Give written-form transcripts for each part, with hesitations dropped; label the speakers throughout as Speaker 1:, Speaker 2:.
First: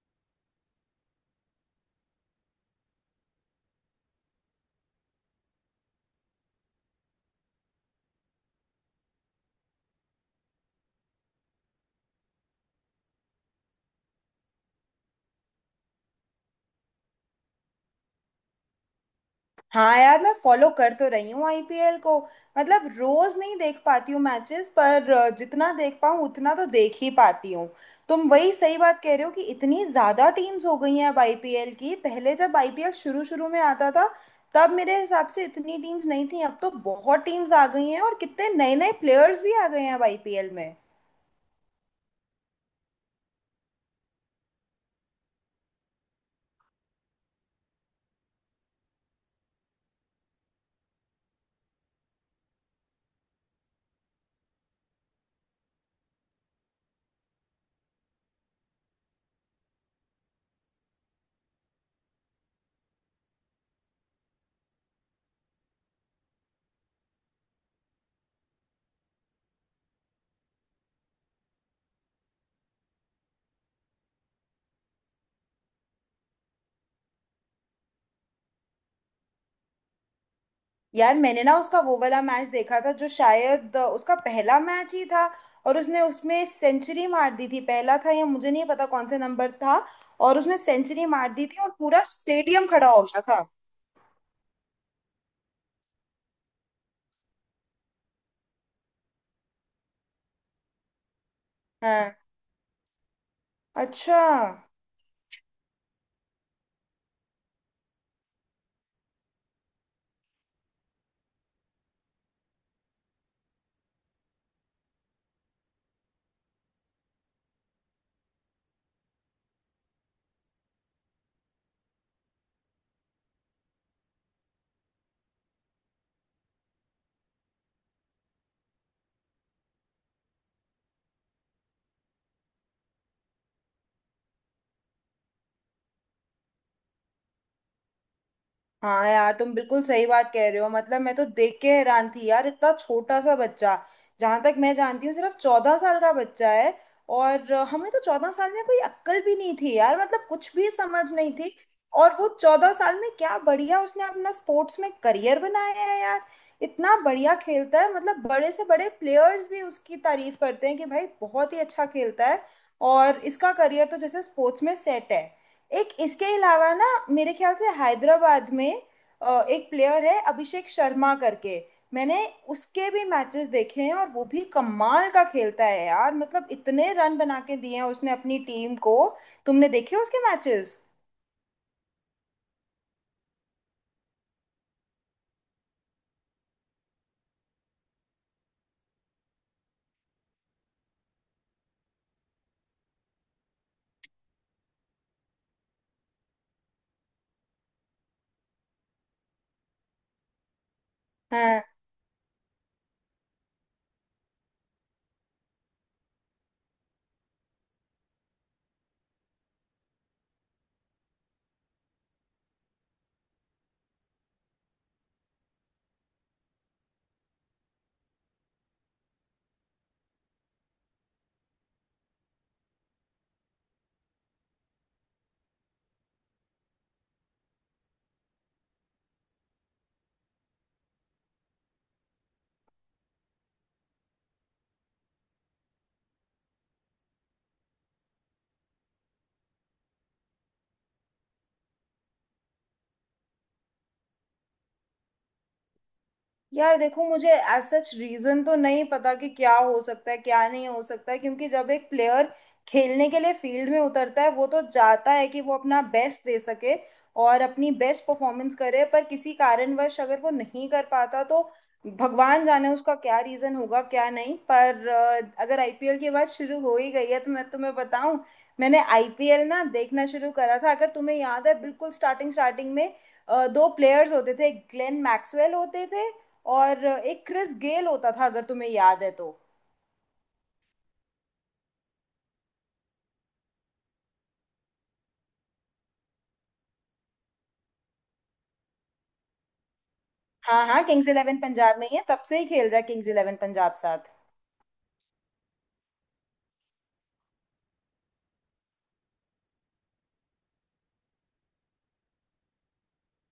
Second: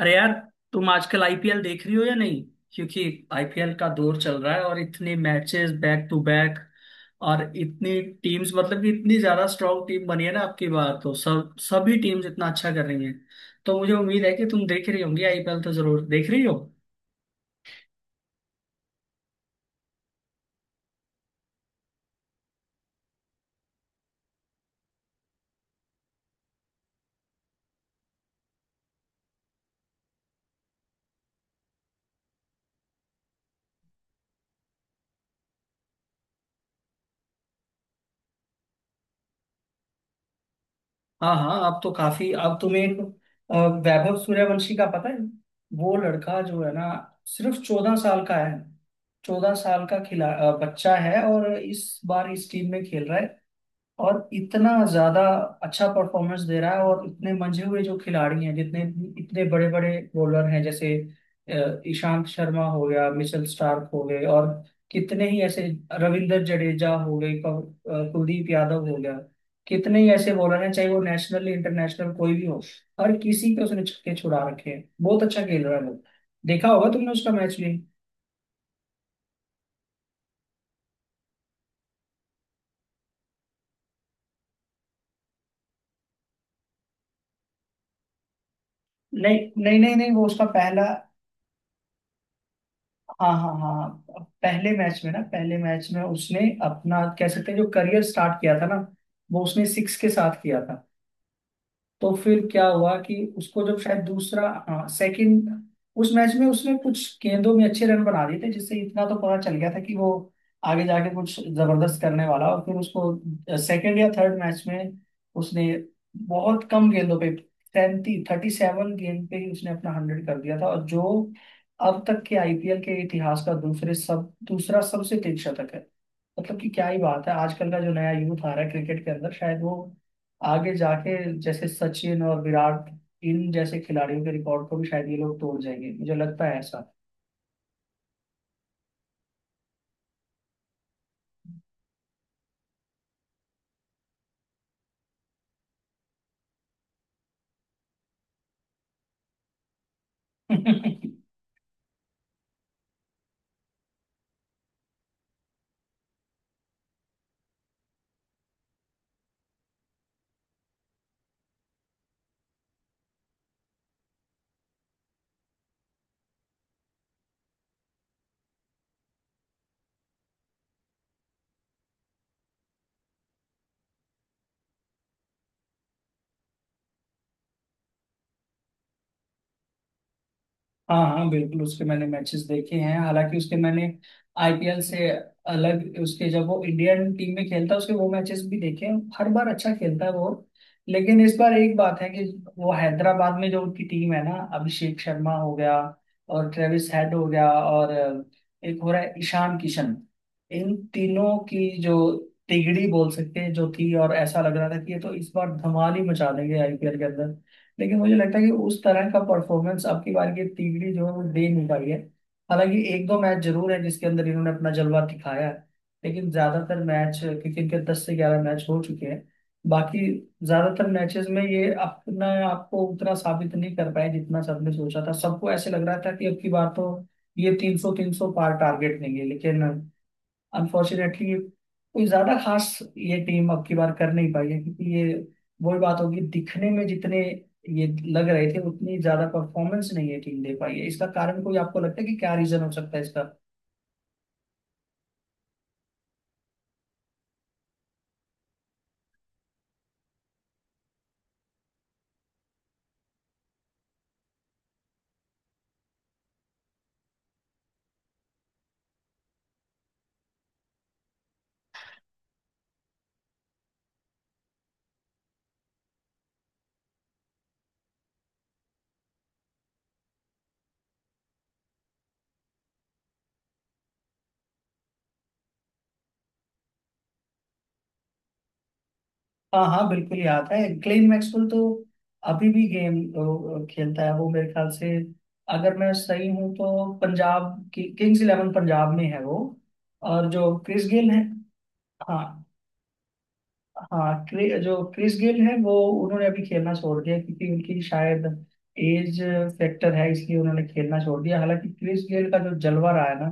Speaker 1: अरे यार, तुम आजकल आईपीएल देख रही हो या नहीं? क्योंकि आईपीएल का दौर चल रहा है और इतने मैचेस बैक टू बैक और इतनी टीम्स। मतलब कि इतनी ज्यादा स्ट्रांग टीम बनी है ना आपकी बार, तो सब सभी टीम्स इतना अच्छा कर रही हैं। तो मुझे उम्मीद है कि तुम देख रही होंगी, आईपीएल तो जरूर देख रही हो।
Speaker 2: हाँ यार, मैं फॉलो कर तो रही हूँ आईपीएल को। मतलब रोज नहीं देख पाती हूँ मैचेस पर जितना देख पाऊँ उतना तो देख ही पाती हूँ। तुम वही सही बात कह रहे हो कि इतनी ज्यादा टीम्स हो गई हैं अब आईपीएल की। पहले जब आईपीएल शुरू शुरू में आता था तब मेरे हिसाब से इतनी टीम्स नहीं थी। अब तो बहुत टीम्स आ गई हैं और कितने नए नए प्लेयर्स भी आ गए हैं अब आईपीएल में।
Speaker 1: हाँ हाँ, अब तो काफी। अब तुम्हें अ, वैभव सूर्यवंशी का पता है? वो लड़का जो है ना, सिर्फ 14 साल का है। 14 साल का बच्चा है और इस बार इस टीम में खेल रहा है और इतना ज्यादा अच्छा परफॉर्मेंस दे रहा है। और इतने मंझे हुए जो खिलाड़ी हैं जितने, इतने बड़े बड़े बॉलर हैं, जैसे ईशांत शर्मा हो गया, मिचेल स्टार्क हो गए, और कितने ही ऐसे रविंद्र जडेजा हो गए, कुलदीप यादव हो गया। कितने ही ऐसे बॉलर हैं चाहे वो नेशनल इंटरनेशनल कोई भी हो, हर किसी पे उसने छक्के छुड़ा रखे हैं। बहुत अच्छा खेल रहा है वो। देखा होगा तुमने उसका मैच भी।
Speaker 2: यार मैंने ना उसका वो वाला मैच देखा था जो शायद उसका पहला मैच ही था और उसने उसमें सेंचुरी मार दी थी। पहला था या मुझे नहीं पता कौन से
Speaker 1: नहीं
Speaker 2: नंबर था।
Speaker 1: नहीं नहीं नहीं, वो
Speaker 2: और
Speaker 1: उसका
Speaker 2: उसने
Speaker 1: पहला।
Speaker 2: सेंचुरी मार दी थी और पूरा स्टेडियम खड़ा हो गया
Speaker 1: हाँ
Speaker 2: था।
Speaker 1: हाँ हाँ, पहले मैच में ना, पहले मैच में उसने अपना कह सकते हैं जो करियर स्टार्ट किया था ना, वो उसने सिक्स के साथ किया था। तो
Speaker 2: हाँ।
Speaker 1: फिर क्या हुआ कि उसको जब शायद
Speaker 2: अच्छा।
Speaker 1: दूसरा, हाँ सेकंड, उस मैच में उसने कुछ गेंदों में अच्छे रन बना दिए थे, जिससे इतना तो पता चल गया था कि वो आगे जाके कुछ जबरदस्त करने वाला। और फिर उसको सेकंड या थर्ड मैच में उसने बहुत कम गेंदों पे, 30 37 गेंद पे ही उसने अपना 100 कर दिया था। और जो अब तक के आईपीएल के इतिहास का दूसरे सब दूसरा सबसे तेज शतक है। मतलब कि क्या ही बात है, आजकल का जो नया यूथ आ रहा है क्रिकेट के अंदर शायद वो आगे जाके जैसे सचिन और विराट, इन जैसे खिलाड़ियों के रिकॉर्ड को भी शायद ये लोग तोड़ जाएंगे, मुझे लगता है ऐसा।
Speaker 2: हाँ यार, तुम बिल्कुल सही बात कह रहे हो। मतलब मैं तो देख के हैरान थी यार, इतना छोटा सा बच्चा। जहां तक मैं जानती हूँ सिर्फ 14 साल का बच्चा है। और हमें तो 14 साल में कोई अक्ल भी नहीं थी यार, मतलब कुछ भी समझ नहीं थी। और वो 14 साल में क्या बढ़िया उसने अपना स्पोर्ट्स में करियर बनाया है यार। इतना बढ़िया खेलता है, मतलब बड़े से बड़े प्लेयर्स भी उसकी तारीफ करते हैं कि भाई बहुत ही अच्छा खेलता है। और इसका करियर तो जैसे स्पोर्ट्स में सेट है। एक इसके अलावा ना, मेरे ख्याल से हैदराबाद में एक प्लेयर है अभिषेक शर्मा करके। मैंने उसके भी मैचेस देखे हैं और वो भी कमाल का खेलता है यार। मतलब इतने रन बना के दिए हैं उसने अपनी टीम को। तुमने देखे उसके मैचेस?
Speaker 1: हाँ हाँ, बिल्कुल उसके मैंने मैचेस देखे हैं, हालांकि उसके मैंने आईपीएल से अलग, उसके जब वो इंडियन टीम में खेलता है उसके वो मैचेस भी देखे हैं। हर बार अच्छा खेलता है वो। लेकिन इस बार एक बात है कि वो हैदराबाद में जो उनकी टीम है ना, अभिषेक शर्मा हो गया और ट्रेविस हेड हो गया, और एक हो रहा है ईशान किशन, इन तीनों की जो तिगड़ी बोल सकते हैं जो थी, और ऐसा लग रहा था कि ये तो इस बार धमाल ही मचा देंगे आईपीएल के। लेकिन मुझे लगता है कि उस तरह का परफॉर्मेंस अब की बार की टीम जो है वो दे नहीं पाई है। हालांकि एक दो मैच जरूर है जिसके अंदर इन्होंने अपना जलवा दिखाया है, लेकिन ज्यादातर मैच, क्योंकि इनके 10 से 11 मैच हो चुके हैं, बाकी ज्यादातर मैचेस में ये अपना आपको उतना साबित नहीं कर पाए जितना सबने सोचा था। सबको ऐसे लग रहा था कि अब की बार तो ये 300 300 पार टारगेट लेंगे, लेकिन अनफॉर्चुनेटली कोई ज्यादा खास ये टीम अब की बार कर नहीं पाई है। क्योंकि ये वही बात होगी, दिखने में जितने ये लग रहे थे उतनी ज्यादा परफॉर्मेंस नहीं ये टीम दे पाई है। इसका कारण कोई आपको लगता है कि क्या रीजन हो सकता है इसका?
Speaker 2: यार देखो मुझे एज सच रीजन तो नहीं पता कि क्या हो सकता है क्या नहीं हो सकता है। क्योंकि जब एक प्लेयर खेलने के लिए फील्ड में उतरता है वो तो चाहता है कि वो अपना बेस्ट दे सके और अपनी बेस्ट परफॉर्मेंस करे। पर किसी कारणवश अगर वो नहीं कर पाता तो भगवान जाने उसका क्या रीजन होगा क्या नहीं। पर अगर आईपीएल की बात शुरू हो ही गई है तो मैं तुम्हें बताऊं, मैंने आईपीएल ना देखना शुरू करा था, अगर तुम्हें याद है, बिल्कुल स्टार्टिंग स्टार्टिंग में दो प्लेयर्स होते थे। ग्लेन मैक्सवेल होते थे और एक क्रिस गेल होता था, अगर तुम्हें याद है तो।
Speaker 1: हाँ हाँ, बिल्कुल याद है, क्लेन मैक्सवेल तो अभी भी गेम खेलता है वो, मेरे ख्याल से। अगर मैं सही हूँ तो पंजाब की किंग्स इलेवन पंजाब में है वो। और जो
Speaker 2: हाँ हाँ,
Speaker 1: क्रिस
Speaker 2: किंग्स
Speaker 1: गेल है,
Speaker 2: इलेवन पंजाब में ही है, तब
Speaker 1: हाँ
Speaker 2: से ही खेल रहा है किंग्स इलेवन पंजाब साथ।
Speaker 1: हाँ, जो क्रिस गेल है वो, उन्होंने अभी खेलना छोड़ दिया क्योंकि उनकी शायद एज फैक्टर है, इसलिए उन्होंने खेलना छोड़ दिया। हालांकि क्रिस गेल का जो जलवा रहा है ना,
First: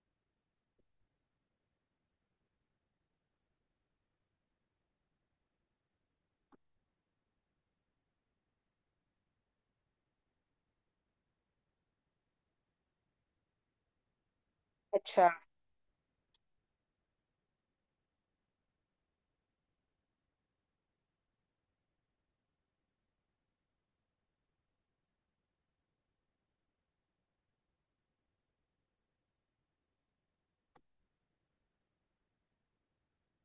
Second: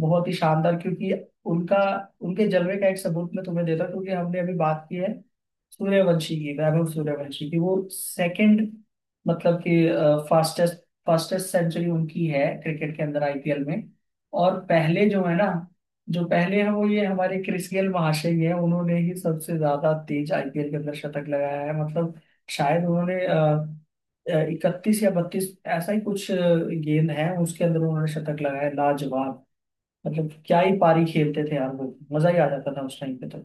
Speaker 1: बहुत ही शानदार। क्योंकि उनका, उनके जलवे का एक सबूत मैं तुम्हें देता हूँ, क्योंकि हमने अभी बात की है सूर्यवंशी की, वैभव सूर्यवंशी की, वो सेकंड, मतलब कि फास्टेस्ट फास्टेस्ट सेंचुरी उनकी है क्रिकेट के अंदर आईपीएल में। और पहले जो
Speaker 2: अच्छा।
Speaker 1: है ना, जो पहले है वो ये हमारे क्रिस गेल महाशय ही है। उन्होंने ही सबसे ज्यादा तेज आईपीएल के अंदर शतक लगाया है। मतलब शायद उन्होंने 31 या 32, ऐसा ही कुछ गेंद है उसके अंदर उन्होंने शतक लगाया है। लाजवाब। मतलब क्या ही पारी खेलते थे यार, वो मजा ही आ जाता था उस टाइम पे तो।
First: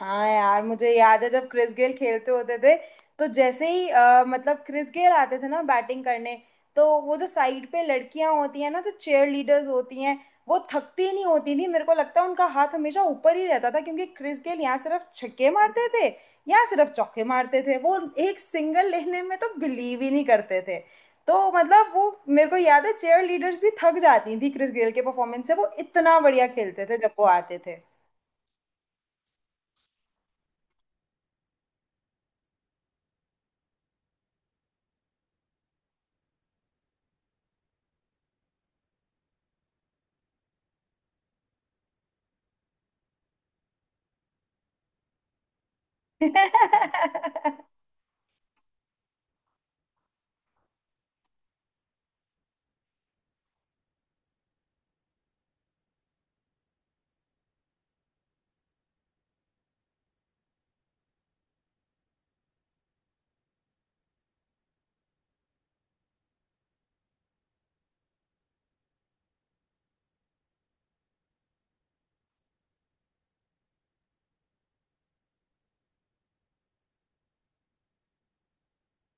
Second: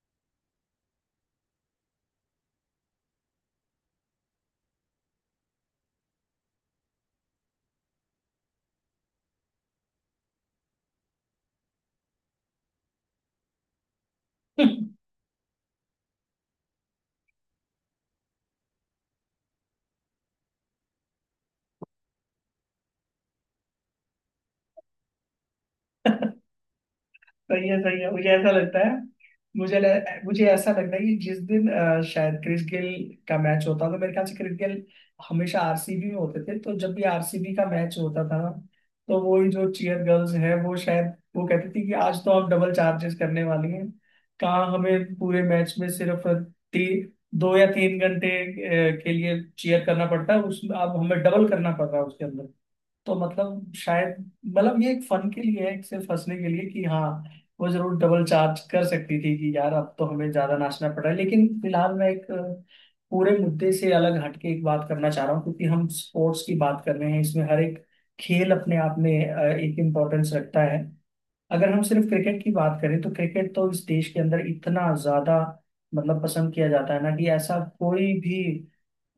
Speaker 2: हाँ यार, मुझे याद है जब क्रिस गेल खेलते होते थे तो जैसे ही मतलब क्रिस गेल आते थे ना बैटिंग करने, तो वो जो साइड पे लड़कियां होती हैं ना जो चेयर लीडर्स होती हैं, वो थकती नहीं होती थी। मेरे को लगता है उनका हाथ हमेशा ऊपर ही रहता था क्योंकि क्रिस गेल यहाँ सिर्फ छक्के मारते थे, यहाँ सिर्फ चौके मारते थे वो। एक सिंगल लेने में तो बिलीव ही नहीं करते थे। तो मतलब वो मेरे को याद है, चेयर लीडर्स भी थक जाती थी क्रिस गेल के परफॉर्मेंस से। वो इतना बढ़िया खेलते थे जब वो आते
Speaker 1: सही
Speaker 2: थे।
Speaker 1: है सही है। मुझे ऐसा लगता है, मुझे ऐसा लगता है कि जिस दिन शायद क्रिस गेल का मैच होता था, तो मेरे ख्याल से क्रिस गेल हमेशा आरसीबी में होते थे, तो जब भी आरसीबी का मैच होता था ना, तो वो ही जो चीयर गर्ल्स है वो शायद वो कहती थी कि आज तो हम डबल चार्जेस करने वाली हैं। कहाँ हमें पूरे मैच में सिर्फ ती, 2 या 3 घंटे के लिए चीयर करना पड़ता है, उसमें अब हमें डबल करना पड़ रहा है उसके अंदर। तो मतलब शायद, मतलब ये एक फन के लिए है, एक सिर्फ हंसने के लिए कि हाँ, वो जरूर डबल चार्ज कर सकती थी कि यार अब तो हमें ज्यादा नाचना पड़ रहा है। लेकिन फिलहाल मैं एक पूरे मुद्दे से अलग हटके एक बात करना चाह रहा हूँ, क्योंकि हम स्पोर्ट्स की बात कर रहे हैं। इसमें हर एक खेल अपने आप में एक इम्पोर्टेंस रखता है। अगर हम सिर्फ क्रिकेट की बात करें तो क्रिकेट तो इस देश के अंदर इतना ज्यादा, मतलब पसंद किया जाता है ना, कि ऐसा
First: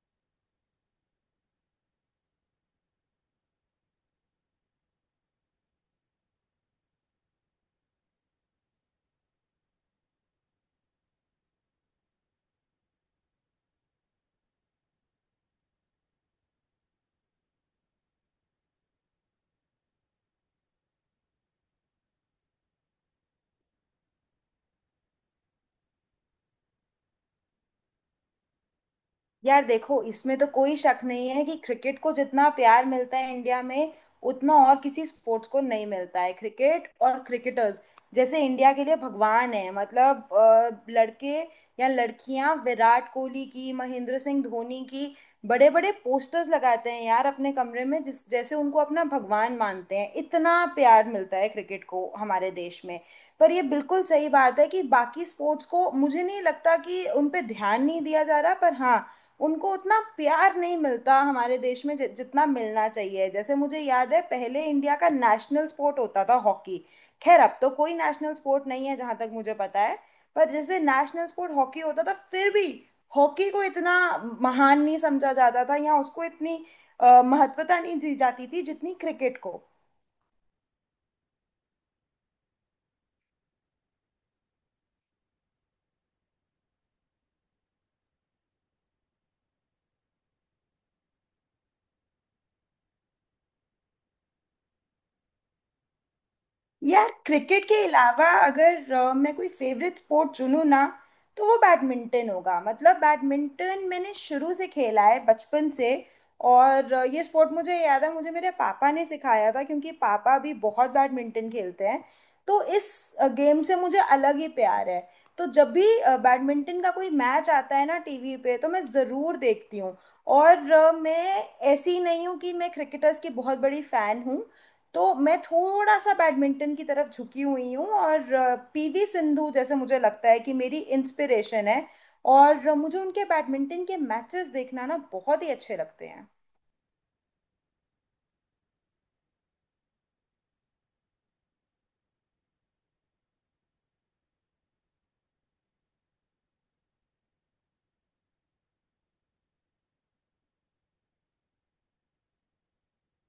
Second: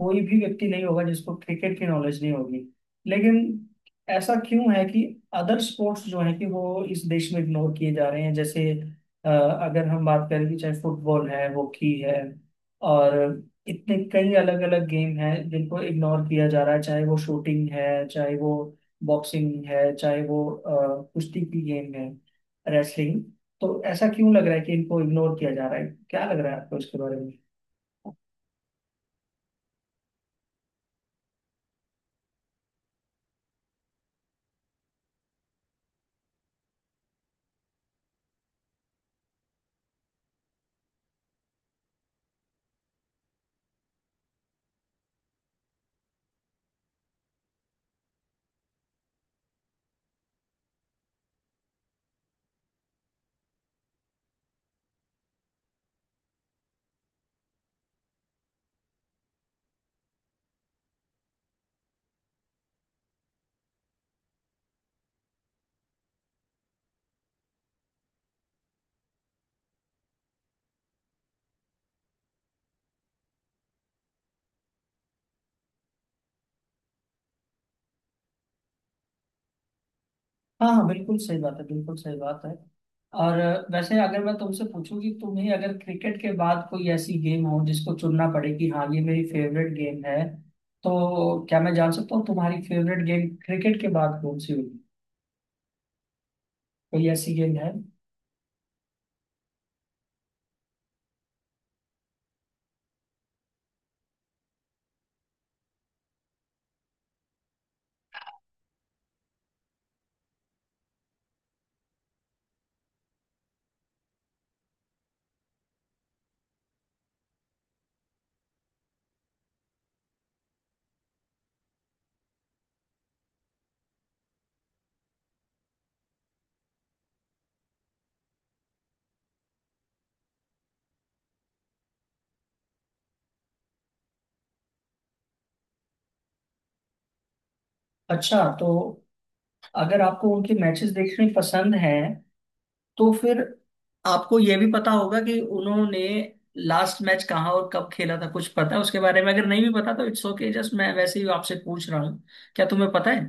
Speaker 1: कोई भी व्यक्ति नहीं होगा जिसको क्रिकेट की नॉलेज नहीं होगी। लेकिन ऐसा क्यों है कि अदर स्पोर्ट्स जो है कि वो इस देश में इग्नोर किए जा रहे हैं? जैसे अगर हम बात करें, कि चाहे फुटबॉल है, हॉकी है, और इतने कई अलग अलग गेम हैं जिनको इग्नोर किया जा रहा है, चाहे वो शूटिंग है, चाहे वो बॉक्सिंग है, चाहे वो कुश्ती की गेम है, रेसलिंग। तो ऐसा क्यों लग रहा है कि इनको इग्नोर किया जा रहा है? क्या लग रहा है आपको इसके बारे में?
Speaker 2: यार देखो इसमें तो कोई शक नहीं है कि क्रिकेट को जितना प्यार मिलता है इंडिया में उतना और किसी स्पोर्ट्स को नहीं मिलता है। क्रिकेट और क्रिकेटर्स जैसे इंडिया के लिए भगवान है। मतलब लड़के या लड़कियां विराट कोहली की, महेंद्र सिंह धोनी की बड़े बड़े पोस्टर्स लगाते हैं यार अपने कमरे में, जिस जैसे उनको अपना भगवान मानते हैं। इतना प्यार मिलता है क्रिकेट को हमारे देश में। पर ये बिल्कुल सही बात है कि बाकी स्पोर्ट्स को, मुझे नहीं लगता कि उन पे ध्यान नहीं दिया जा रहा, पर हाँ, उनको उतना प्यार नहीं मिलता हमारे देश में जितना मिलना चाहिए। जैसे मुझे याद है पहले इंडिया का नेशनल स्पोर्ट होता था हॉकी। खैर अब तो कोई नेशनल स्पोर्ट नहीं है जहां तक मुझे पता है। पर जैसे नेशनल स्पोर्ट हॉकी होता था, फिर भी हॉकी को इतना महान नहीं समझा जाता था या उसको इतनी महत्वता नहीं दी जाती थी जितनी क्रिकेट को।
Speaker 1: हाँ हाँ, बिल्कुल सही बात है, बिल्कुल सही बात है। और वैसे अगर मैं तुमसे पूछूं कि तुम्हें अगर क्रिकेट के बाद कोई ऐसी गेम हो जिसको चुनना पड़े कि हाँ ये मेरी फेवरेट गेम है, तो क्या मैं जान सकता हूँ तुम्हारी फेवरेट गेम क्रिकेट के बाद कौन सी होगी? कोई
Speaker 2: यार
Speaker 1: ऐसी गेम
Speaker 2: क्रिकेट
Speaker 1: है?
Speaker 2: के अलावा अगर मैं कोई फेवरेट स्पोर्ट चुनूँ ना, तो वो बैडमिंटन होगा। मतलब बैडमिंटन मैंने शुरू से खेला है, बचपन से। और ये स्पोर्ट मुझे याद है मुझे मेरे पापा ने सिखाया था क्योंकि पापा भी बहुत बैडमिंटन खेलते हैं। तो इस गेम से मुझे अलग ही प्यार है। तो जब भी बैडमिंटन का कोई मैच आता है ना टीवी पे तो मैं ज़रूर देखती हूँ। और मैं ऐसी नहीं हूँ कि मैं क्रिकेटर्स की बहुत बड़ी फ़ैन हूँ। तो मैं थोड़ा सा बैडमिंटन की तरफ झुकी हुई हूँ। और पीवी सिंधु जैसे मुझे लगता है कि मेरी इंस्पिरेशन है। और मुझे उनके बैडमिंटन के मैचेस देखना ना बहुत ही अच्छे लगते हैं।
Speaker 1: अच्छा, तो अगर आपको उनके मैचेस देखने पसंद हैं तो फिर आपको ये भी पता होगा कि उन्होंने लास्ट मैच कहाँ और कब खेला था? कुछ पता है उसके बारे में? अगर नहीं भी पता तो इट्स ओके, जस्ट मैं वैसे ही आपसे पूछ रहा हूँ, क्या तुम्हें पता है?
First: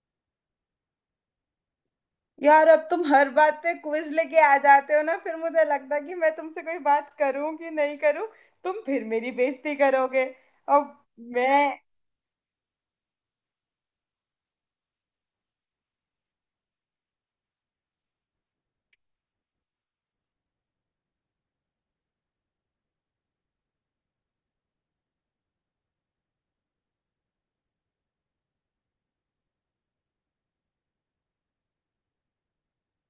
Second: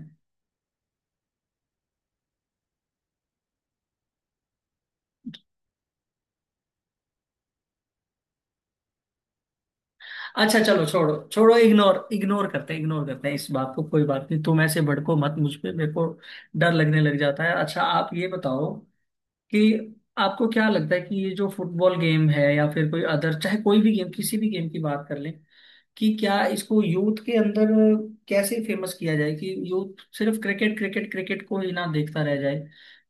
Speaker 2: यार अब तुम हर बात पे क्विज लेके आ जाते हो ना। फिर मुझे लगता है कि मैं तुमसे कोई बात करूं कि नहीं करूं, तुम फिर मेरी बेइज्जती करोगे।
Speaker 1: अच्छा चलो,
Speaker 2: अब
Speaker 1: छोड़ो छोड़ो,
Speaker 2: मैं।
Speaker 1: इग्नोर इग्नोर करते हैं, इग्नोर करते हैं इस बात को, कोई बात नहीं। तुम ऐसे भड़को मत मुझ पे, मेरे को डर लगने लग जाता है। अच्छा आप ये बताओ कि आपको क्या लगता है कि ये जो फुटबॉल गेम है या फिर कोई अदर, चाहे कोई भी गेम, किसी भी गेम की बात कर लें, कि क्या इसको यूथ के अंदर कैसे फेमस किया जाए कि यूथ सिर्फ क्रिकेट क्रिकेट क्रिकेट को ही ना देखता रह जाए,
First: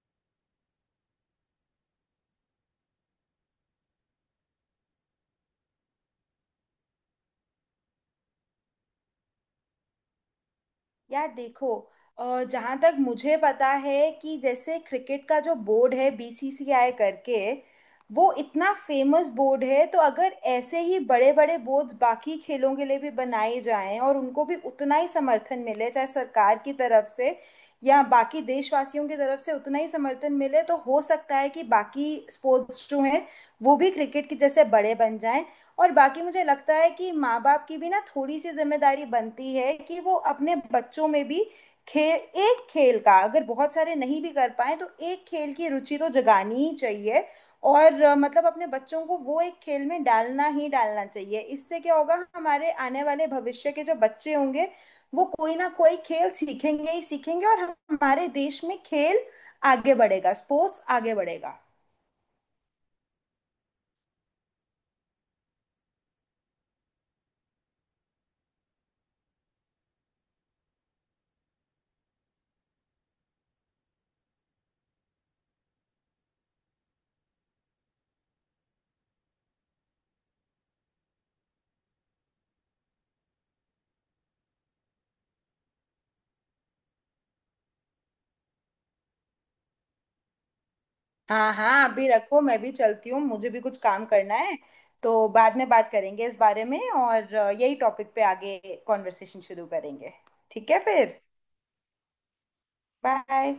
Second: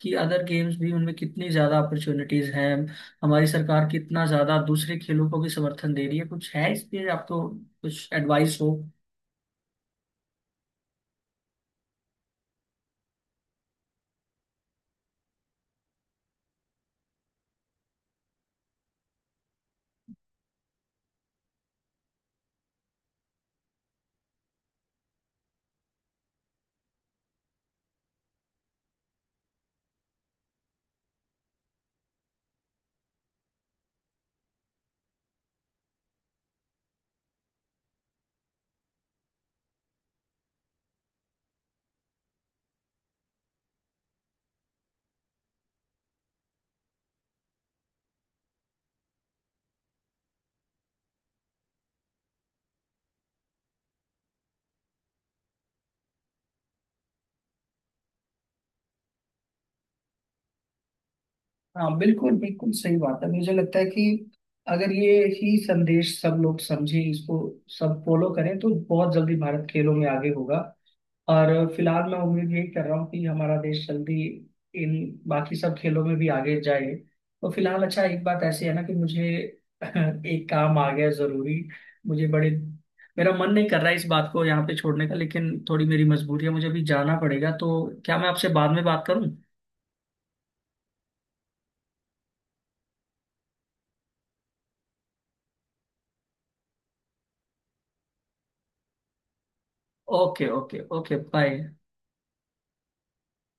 Speaker 1: कि अदर गेम्स भी उनमें कितनी ज्यादा अपॉर्चुनिटीज हैं, हमारी सरकार कितना ज्यादा दूसरे खेलों को भी समर्थन दे रही है? कुछ है इस पे आपको कुछ एडवाइस हो?
Speaker 2: यार देखो जहाँ तक मुझे पता है कि जैसे क्रिकेट का जो बोर्ड है बीसीसीआई करके, वो इतना फेमस बोर्ड है। तो अगर ऐसे ही बड़े बड़े बोर्ड बाकी खेलों के लिए भी बनाए जाएं और उनको भी उतना ही समर्थन मिले चाहे सरकार की तरफ से या बाकी देशवासियों की तरफ से उतना ही समर्थन मिले, तो हो सकता है कि बाकी स्पोर्ट्स जो हैं वो भी क्रिकेट की जैसे बड़े बन जाएं। और बाकी मुझे लगता है कि माँ बाप की भी ना थोड़ी सी जिम्मेदारी बनती है कि वो अपने बच्चों में भी खेल, एक खेल का अगर बहुत सारे नहीं भी कर पाए तो एक खेल की रुचि तो जगानी ही चाहिए। और मतलब अपने बच्चों को वो एक खेल में डालना ही डालना चाहिए। इससे क्या होगा, हमारे आने वाले भविष्य के जो बच्चे होंगे वो कोई ना कोई खेल सीखेंगे ही सीखेंगे और हमारे देश में खेल आगे बढ़ेगा, स्पोर्ट्स आगे बढ़ेगा।
Speaker 1: हाँ बिल्कुल, बिल्कुल सही बात है। मुझे लगता है कि अगर ये ही संदेश सब लोग समझें इसको, सब फॉलो करें, तो बहुत जल्दी भारत खेलों में आगे होगा। और फिलहाल मैं उम्मीद यही कर रहा हूँ कि हमारा देश जल्दी इन बाकी सब खेलों में भी आगे जाए। तो फिलहाल अच्छा, एक बात ऐसी है ना कि मुझे एक काम आ गया है जरूरी। मुझे बड़े, मेरा मन नहीं कर रहा है इस बात को यहाँ पे छोड़ने का, लेकिन थोड़ी मेरी मजबूरी है, मुझे अभी जाना पड़ेगा। तो क्या मैं आपसे बाद में बात करूँ?
Speaker 2: हाँ हाँ अभी रखो, मैं भी चलती हूँ, मुझे भी कुछ काम करना है। तो बाद में बात करेंगे इस बारे में और यही टॉपिक पे आगे कॉन्वर्सेशन शुरू करेंगे।
Speaker 1: ओके
Speaker 2: ठीक है
Speaker 1: ओके ओके,
Speaker 2: फिर।
Speaker 1: बाय।
Speaker 2: बाय।